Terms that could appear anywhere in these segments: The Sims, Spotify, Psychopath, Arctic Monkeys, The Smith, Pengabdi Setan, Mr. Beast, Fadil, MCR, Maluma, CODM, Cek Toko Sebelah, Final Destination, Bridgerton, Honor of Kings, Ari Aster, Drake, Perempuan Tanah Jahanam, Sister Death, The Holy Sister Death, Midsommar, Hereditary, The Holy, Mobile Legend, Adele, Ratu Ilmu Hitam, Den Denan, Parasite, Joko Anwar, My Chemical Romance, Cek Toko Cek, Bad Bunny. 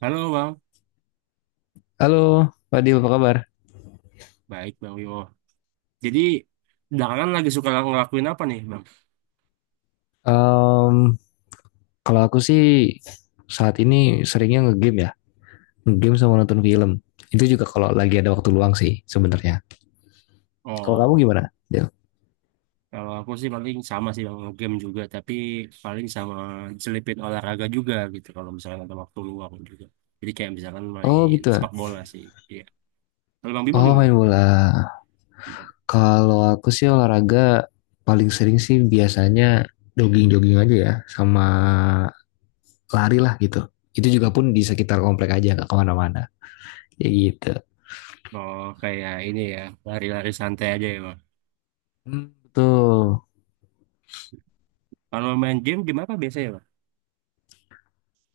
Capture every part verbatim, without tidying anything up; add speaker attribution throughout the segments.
Speaker 1: Halo Bang,
Speaker 2: Halo, Fadil, apa kabar?
Speaker 1: baik Bang Yo. Jadi belakangan lagi suka ngelakuin apa nih Bang?
Speaker 2: Em, kalau aku sih saat ini seringnya ngegame ya, ngegame sama nonton film. Itu juga kalau lagi ada waktu luang sih sebenarnya. Kalau kamu
Speaker 1: Oh,
Speaker 2: gimana, Del?
Speaker 1: kalau aku sih paling sama sih Bang, game juga, tapi paling sama selipin olahraga juga gitu, kalau misalkan ada waktu luang juga. Jadi kayak misalkan
Speaker 2: Oh
Speaker 1: main
Speaker 2: gitu, ya.
Speaker 1: sepak bola sih, iya. Kalau Bang Bimo
Speaker 2: Oh
Speaker 1: gimana?
Speaker 2: main bola. Kalau aku sih olahraga paling sering sih biasanya jogging-jogging aja ya, sama lari lah gitu. Itu juga pun di sekitar komplek aja, nggak kemana-mana. Ya gitu.
Speaker 1: Oh, kayak ini ya, lari-lari santai aja ya Bang.
Speaker 2: Hmm, betul.
Speaker 1: Kalau main game game gimana biasanya Bang?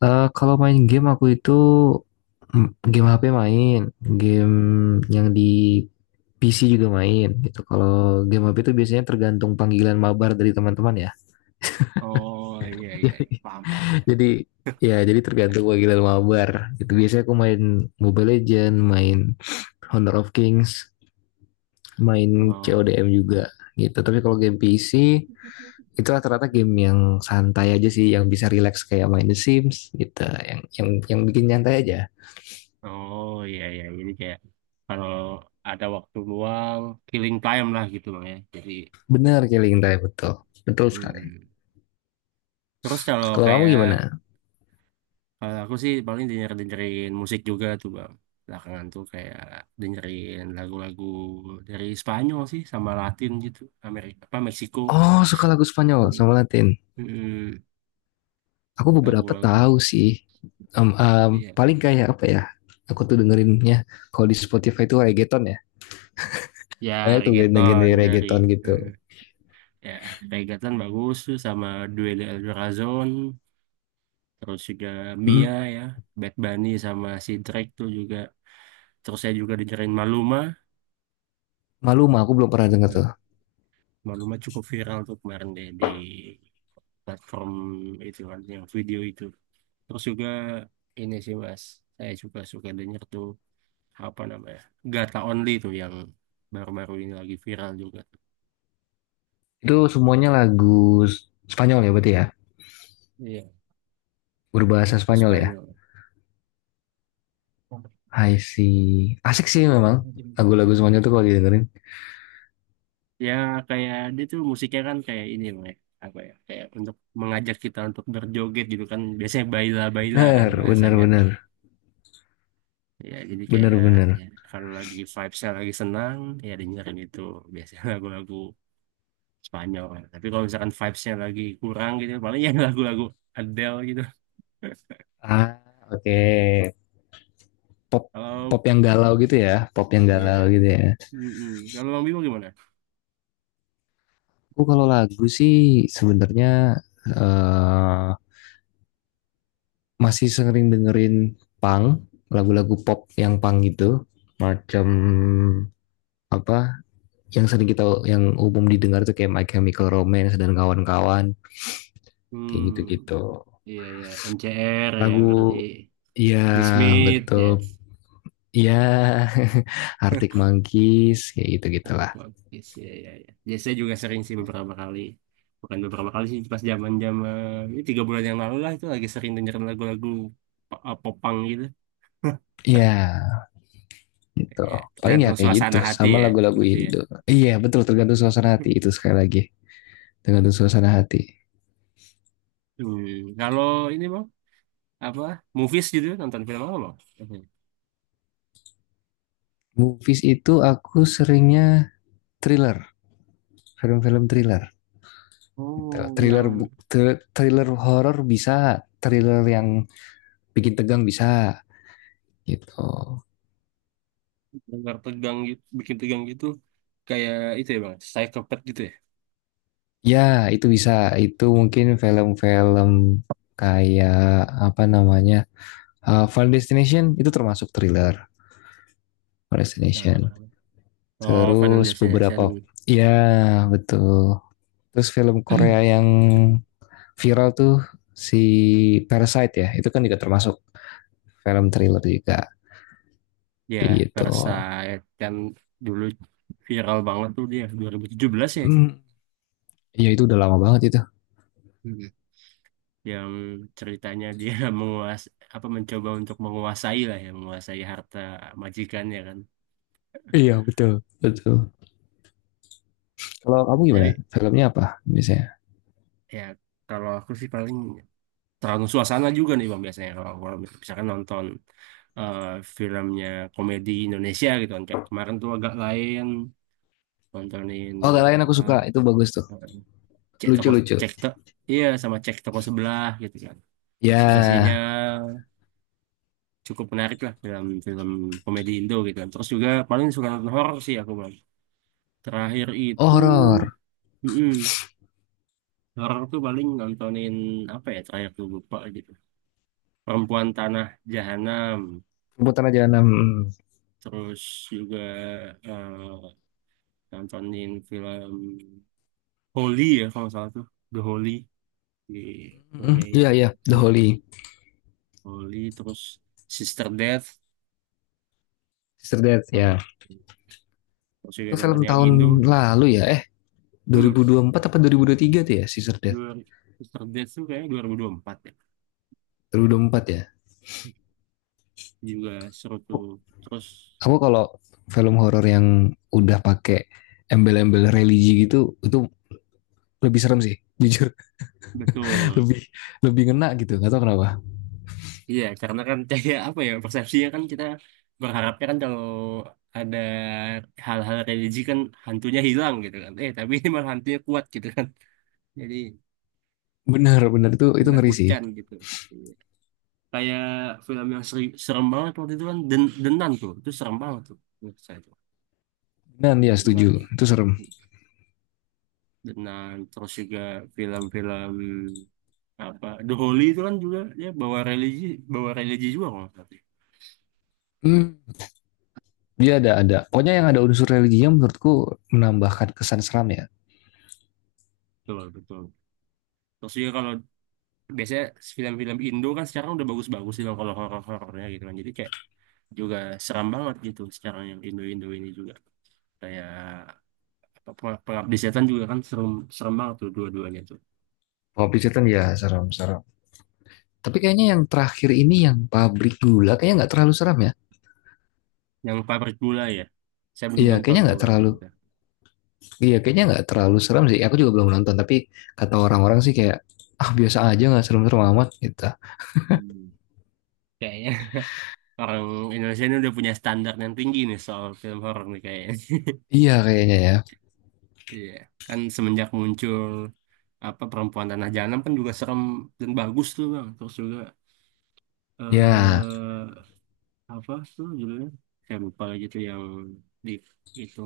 Speaker 2: Eh, kalau main game aku itu mm, game H P main, game yang di P C juga main gitu. Kalau game H P itu biasanya tergantung panggilan mabar dari teman-teman ya.
Speaker 1: Oh, iya, iya, paham, paham.
Speaker 2: Jadi, ya, jadi tergantung panggilan mabar. Itu biasanya aku main Mobile Legend, main Honor of Kings, main
Speaker 1: Oh.
Speaker 2: C O D M juga gitu. Tapi kalau game P C itu rata-rata game yang santai aja sih, yang bisa relax kayak main The Sims gitu, yang yang yang bikin nyantai aja.
Speaker 1: Oh iya iya jadi kayak kalau ada waktu luang killing time lah gitu bang ya. Jadi
Speaker 2: Benar, killing time, betul. Betul sekali.
Speaker 1: mm-mm. Terus kalau
Speaker 2: Kalau kamu
Speaker 1: kayak
Speaker 2: gimana?
Speaker 1: kalau aku sih paling denger dengerin musik juga tuh bang. Belakangan tuh kayak dengerin lagu-lagu dari Spanyol sih sama Latin gitu Amerika apa Meksiko.
Speaker 2: Oh, suka lagu Spanyol
Speaker 1: Mm.
Speaker 2: sama Latin.
Speaker 1: Mm-mm.
Speaker 2: Aku beberapa
Speaker 1: Lagu-lagu.
Speaker 2: tahu sih. Em, em,
Speaker 1: Iya.
Speaker 2: paling kayak apa ya? Aku tuh dengerinnya kalau di Spotify itu reggaeton ya.
Speaker 1: Ya
Speaker 2: Banyak tuh
Speaker 1: reggaeton
Speaker 2: genre-genre
Speaker 1: dari
Speaker 2: reggaeton gitu.
Speaker 1: mm, ya reggaeton bagus tuh sama Duel de El Corazon terus juga
Speaker 2: Hmm,
Speaker 1: Mia ya Bad Bunny sama si Drake tuh juga, terus saya juga dengerin Maluma.
Speaker 2: malu mah aku belum pernah denger
Speaker 1: Hmm.
Speaker 2: tuh.
Speaker 1: Maluma cukup viral tuh kemarin deh di platform itu kan, yang video itu. Terus juga ini sih mas, saya juga suka denger tuh apa namanya Gata Only tuh yang baru-baru ini lagi viral juga.
Speaker 2: Itu semuanya lagu Spanyol ya berarti ya?
Speaker 1: Iya,
Speaker 2: Berbahasa
Speaker 1: lagu
Speaker 2: Spanyol ya?
Speaker 1: Spanyol.
Speaker 2: I see. Asik sih memang. Lagu-lagu Spanyol tuh kalau didengerin.
Speaker 1: Ya kayak dia tuh musiknya kan kayak ini loh ya, apa ya, kayak untuk mengajak kita untuk berjoget gitu kan, biasanya baila baila kan
Speaker 2: Bener, bener,
Speaker 1: bahasanya tuh.
Speaker 2: bener.
Speaker 1: Ya jadi
Speaker 2: Bener,
Speaker 1: kayak
Speaker 2: bener.
Speaker 1: ya, kalau lagi vibesnya lagi senang ya dengerin itu biasanya lagu-lagu Spanyol kan. Tapi kalau misalkan vibesnya lagi kurang gitu paling ya lagu-lagu Adele gitu.
Speaker 2: Ah, oke. Okay. Pop,
Speaker 1: Kalau
Speaker 2: pop yang galau gitu ya, pop yang
Speaker 1: iya.
Speaker 2: galau gitu ya.
Speaker 1: Mm-mm. Kalau Bang Bimo gimana?
Speaker 2: Aku kalau lagu sih sebenarnya eh, masih sering dengerin punk, lagu-lagu pop yang punk gitu, macam apa yang sering kita yang umum didengar tuh kayak My Chemical Romance dan kawan-kawan kayak
Speaker 1: Hmm,
Speaker 2: gitu-gitu.
Speaker 1: iya iya M C R ya
Speaker 2: Lagu,
Speaker 1: berarti.
Speaker 2: ya,
Speaker 1: The Smith ya.
Speaker 2: betul, ya. Arctic Monkeys kayak
Speaker 1: Praktek
Speaker 2: gitu-gitulah.
Speaker 1: logis ya ya ya. Ya, saya juga sering sih beberapa kali. Bukan beberapa kali sih, pas zaman-zaman ini tiga bulan yang lalu lah itu lagi sering dengerin lagu-lagu po- eh, popang gitu.
Speaker 2: Ya, gitu.
Speaker 1: Ya,
Speaker 2: Paling ya
Speaker 1: tergantung
Speaker 2: kayak gitu
Speaker 1: suasana hati
Speaker 2: sama
Speaker 1: ya,
Speaker 2: lagu-lagu
Speaker 1: berarti ya.
Speaker 2: Indo. Iya, betul, tergantung suasana hati itu sekali lagi. Tergantung suasana hati.
Speaker 1: Hmm, kalau ini bang, apa movies gitu, nonton film apa bang? Mhm.
Speaker 2: Movies itu aku seringnya thriller, film-film thriller gitu.
Speaker 1: Oh,
Speaker 2: Thriller
Speaker 1: yang
Speaker 2: bu- thriller horor bisa, thriller yang bikin tegang bisa gitu.
Speaker 1: tegang tegang gitu, bikin tegang gitu kayak itu ya bang, Psychopath gitu ya.
Speaker 2: Ya, itu bisa. Itu mungkin film-film kayak apa namanya? Uh, Final Destination itu termasuk thriller. Final
Speaker 1: Nah, nah,
Speaker 2: Destination.
Speaker 1: nah. Oh, Final
Speaker 2: Terus beberapa,
Speaker 1: Destination.
Speaker 2: ya, betul. Terus film Korea yang viral tuh si Parasite ya, itu kan juga termasuk film thriller juga
Speaker 1: Ya,
Speaker 2: gitu.
Speaker 1: Parasite kan dulu viral banget tuh dia dua nol satu tujuh ya itu.
Speaker 2: Hmm, ya itu udah lama banget itu.
Speaker 1: Hmm. Yang ceritanya dia menguas apa mencoba untuk menguasai lah ya, menguasai harta majikannya kan.
Speaker 2: Iya betul. Betul. Kalau kamu gimana?
Speaker 1: Tapi
Speaker 2: Filmnya apa biasanya?
Speaker 1: ya kalau aku sih paling tergantung suasana juga nih Bang, biasanya kalau kalau misalkan nonton eh, filmnya komedi Indonesia gitu kan, kayak kemarin tuh agak lain nontonin
Speaker 2: Oh, gak lain aku
Speaker 1: apa,
Speaker 2: suka. Itu bagus tuh.
Speaker 1: eh, cek toko
Speaker 2: Lucu-lucu.
Speaker 1: cek to iya sama cek toko sebelah gitu kan. Situasinya
Speaker 2: Ya,
Speaker 1: cukup menarik lah dalam film komedi Indo gitu kan. Terus juga paling suka nonton horor sih aku bang. Terakhir
Speaker 2: oh,
Speaker 1: itu
Speaker 2: horor.
Speaker 1: mm-mm, horor tuh paling nontonin apa ya, terakhir tuh lupa gitu. Perempuan Tanah Jahanam.
Speaker 2: Perbuatan aja enam.
Speaker 1: Terus juga eh, nontonin film Holy ya kalau nggak salah tuh, The Holy di filmnya ini
Speaker 2: Iya, iya. The
Speaker 1: Amerika.
Speaker 2: Holy.
Speaker 1: Holy, terus Sister Death.
Speaker 2: Sister Death, ya.
Speaker 1: Kalau terus juga
Speaker 2: Itu film
Speaker 1: nonton yang
Speaker 2: tahun
Speaker 1: Indo.
Speaker 2: lalu ya? Eh,
Speaker 1: Hmm.
Speaker 2: dua ribu dua puluh empat apa dua ribu dua puluh tiga tuh ya Sister Death?
Speaker 1: Dua mister Beast tuh kayaknya dua nol dua empat ya,
Speaker 2: dua ribu dua puluh empat ya.
Speaker 1: juga seru tuh terus.
Speaker 2: Aku kalau film horor yang udah pakai embel-embel religi gitu itu lebih serem sih, jujur,
Speaker 1: Betul,
Speaker 2: lebih lebih ngena gitu nggak tahu kenapa.
Speaker 1: iya karena kan kayak apa ya, persepsinya kan kita berharapnya kan kalau ada hal-hal religi kan hantunya hilang gitu kan, eh tapi ini malah hantunya kuat gitu kan, jadi
Speaker 2: Benar, benar, itu itu ngeri sih.
Speaker 1: menakutkan gitu. Iya. Kayak film yang seri- serem banget waktu itu kan Den Denan tuh, itu serem banget tuh menurut saya tuh.
Speaker 2: Dan ya,
Speaker 1: Film Denan
Speaker 2: setuju, itu serem.
Speaker 1: Denan. Terus juga film-film apa The Holy itu kan juga ya bawa religi, bawa religi juga kalau nggak salah sih.
Speaker 2: Hmm, dia ada ada pokoknya yang ada unsur religinya menurutku menambahkan kesan seram ya.
Speaker 1: Betul betul, terus juga kalau biasanya film-film Indo kan sekarang udah bagus-bagus sih Bang, kalau horor-horornya gitu kan jadi kayak juga seram banget gitu sekarang, yang Indo-Indo ini juga kayak apa Peng- Pengabdi Setan juga kan serem, serem banget tuh dua-duanya tuh.
Speaker 2: Kalau Bridgerton ya serem serem, tapi kayaknya yang terakhir ini yang pabrik gula kayaknya nggak terlalu serem ya.
Speaker 1: Yang Pabrik Gula ya, saya belum
Speaker 2: Iya,
Speaker 1: nonton
Speaker 2: kayaknya
Speaker 1: tuh
Speaker 2: nggak
Speaker 1: bang
Speaker 2: terlalu.
Speaker 1: yang itu.
Speaker 2: Iya, kayaknya nggak terlalu serem sih. Aku juga belum nonton, tapi kata orang-orang sih kayak, ah, biasa aja, nggak serem-serem amat gitu.
Speaker 1: Hmm. Kayaknya orang Indonesia ini udah punya standar yang tinggi nih soal film horor nih kayaknya.
Speaker 2: Iya kayaknya ya.
Speaker 1: Iya, kan semenjak muncul apa perempuan tanah jahanam kan juga serem dan bagus tuh bang. Terus juga
Speaker 2: Ya,
Speaker 1: eh, apa tuh judulnya, saya lupa lagi tuh yang di itu,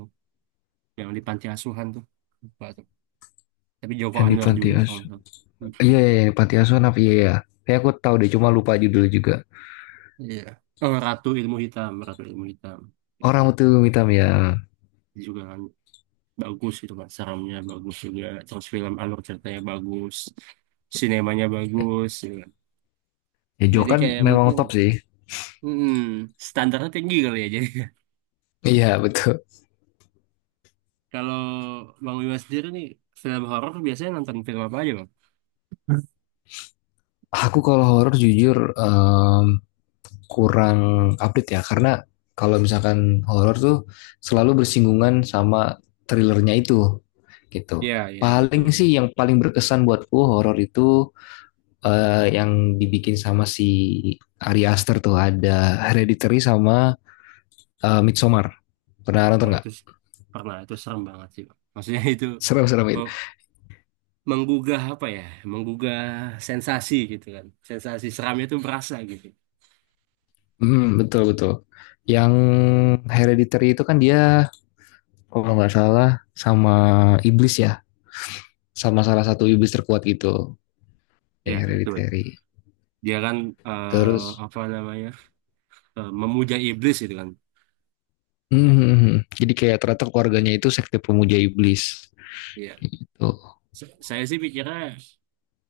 Speaker 1: yang di panti asuhan tuh, lupa tuh, tapi Joko
Speaker 2: yang di
Speaker 1: Anwar
Speaker 2: Panti
Speaker 1: juga. Oh
Speaker 2: Asuhan. Iya, iya, yang di Panti Asuhan apa? Iya, ya. Kayak aku tahu deh, cuma lupa judul juga.
Speaker 1: iya, oh Ratu Ilmu Hitam, Ratu Ilmu Hitam. Iya
Speaker 2: Orang
Speaker 1: sih.
Speaker 2: itu hitam ya.
Speaker 1: Itu juga kan bagus itu kan, seramnya bagus juga, terus film alur ceritanya bagus, sinemanya bagus gitu kan.
Speaker 2: Ya, Jo
Speaker 1: Jadi
Speaker 2: kan
Speaker 1: kayak
Speaker 2: memang
Speaker 1: mungkin
Speaker 2: top sih.
Speaker 1: hmm, standarnya tinggi kali ya jadi.
Speaker 2: Iya, betul.
Speaker 1: Kalau Bang Wimas sendiri nih, film horor biasanya nonton film apa aja, Bang?
Speaker 2: Aku kalau horor jujur, em, kurang update ya, karena kalau misalkan horor tuh selalu bersinggungan sama thrillernya itu gitu.
Speaker 1: Iya, iya, betul.
Speaker 2: Paling sih yang paling berkesan buatku horor itu eh, yang dibikin sama si Ari Aster tuh ada Hereditary sama eh, Midsommar. Pernah
Speaker 1: Ya,
Speaker 2: nonton nggak?
Speaker 1: itu s- pernah. Itu serem banget sih, Bang. Maksudnya itu
Speaker 2: Serem-serem itu.
Speaker 1: me- menggugah apa ya? Menggugah sensasi gitu kan. Sensasi seramnya itu berasa gitu.
Speaker 2: Hmm, betul betul. Yang Hereditary itu kan dia kalau nggak salah sama iblis ya, sama salah satu iblis terkuat gitu yang
Speaker 1: Ya, betul.
Speaker 2: Hereditary.
Speaker 1: Dia kan eh,
Speaker 2: Terus
Speaker 1: apa namanya? eh, memuja iblis gitu kan.
Speaker 2: Mhm. Jadi kayak ternyata keluarganya itu sekte pemuja iblis
Speaker 1: Iya.
Speaker 2: gitu.
Speaker 1: S- Saya sih pikirnya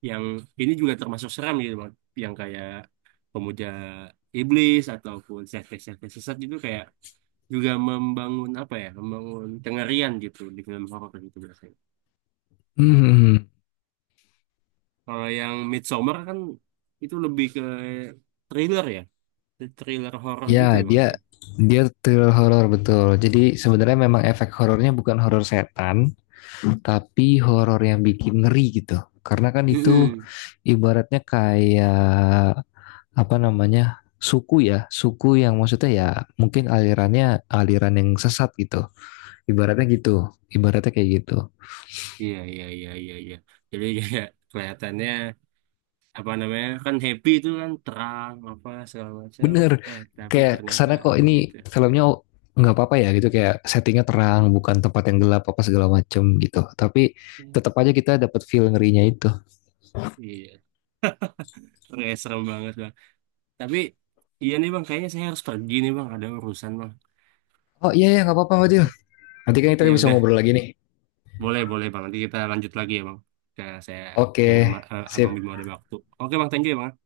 Speaker 1: yang ini juga termasuk seram gitu, Bang. Yang kayak pemuja iblis ataupun sekte-sekte sesat itu kayak juga membangun apa ya, membangun kengerian gitu di film horor gitu biasanya.
Speaker 2: Mhm.
Speaker 1: Kalau yang Midsommar kan itu lebih ke thriller ya, thriller horor gitu ya
Speaker 2: Ya,
Speaker 1: bang aja.
Speaker 2: dia dia thriller horor betul. Jadi sebenarnya memang efek horornya bukan horor setan, tapi horor yang bikin ngeri gitu. Karena kan itu
Speaker 1: Mm-mm.
Speaker 2: ibaratnya kayak apa namanya? Suku ya, suku yang maksudnya ya mungkin alirannya aliran yang sesat gitu. Ibaratnya gitu, ibaratnya kayak gitu.
Speaker 1: Iya iya iya iya iya, jadi kayak kelihatannya apa namanya kan happy itu kan, terang apa segala macam,
Speaker 2: Bener,
Speaker 1: eh tapi
Speaker 2: kayak
Speaker 1: ternyata
Speaker 2: kesana kok ini
Speaker 1: gitu.
Speaker 2: filmnya, oh, nggak apa-apa ya gitu, kayak settingnya terang bukan tempat yang gelap apa segala macem gitu, tapi tetap
Speaker 1: Yes.
Speaker 2: aja kita dapat feel ngerinya itu.
Speaker 1: Iya, kayak serem banget bang. Tapi iya nih bang, kayaknya saya harus pergi nih bang, ada urusan bang.
Speaker 2: Oh iya ya, nggak apa-apa Fadil, nanti kan kita
Speaker 1: Ya
Speaker 2: bisa
Speaker 1: udah.
Speaker 2: ngobrol lagi nih.
Speaker 1: Boleh, boleh Bang. Nanti kita lanjut lagi ya Bang. Ke saya
Speaker 2: Oke.
Speaker 1: dan Abang
Speaker 2: Sip.
Speaker 1: Bimo ada waktu. Oke Bang, thank you ya Bang. Ya.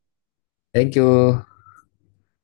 Speaker 2: Thank you.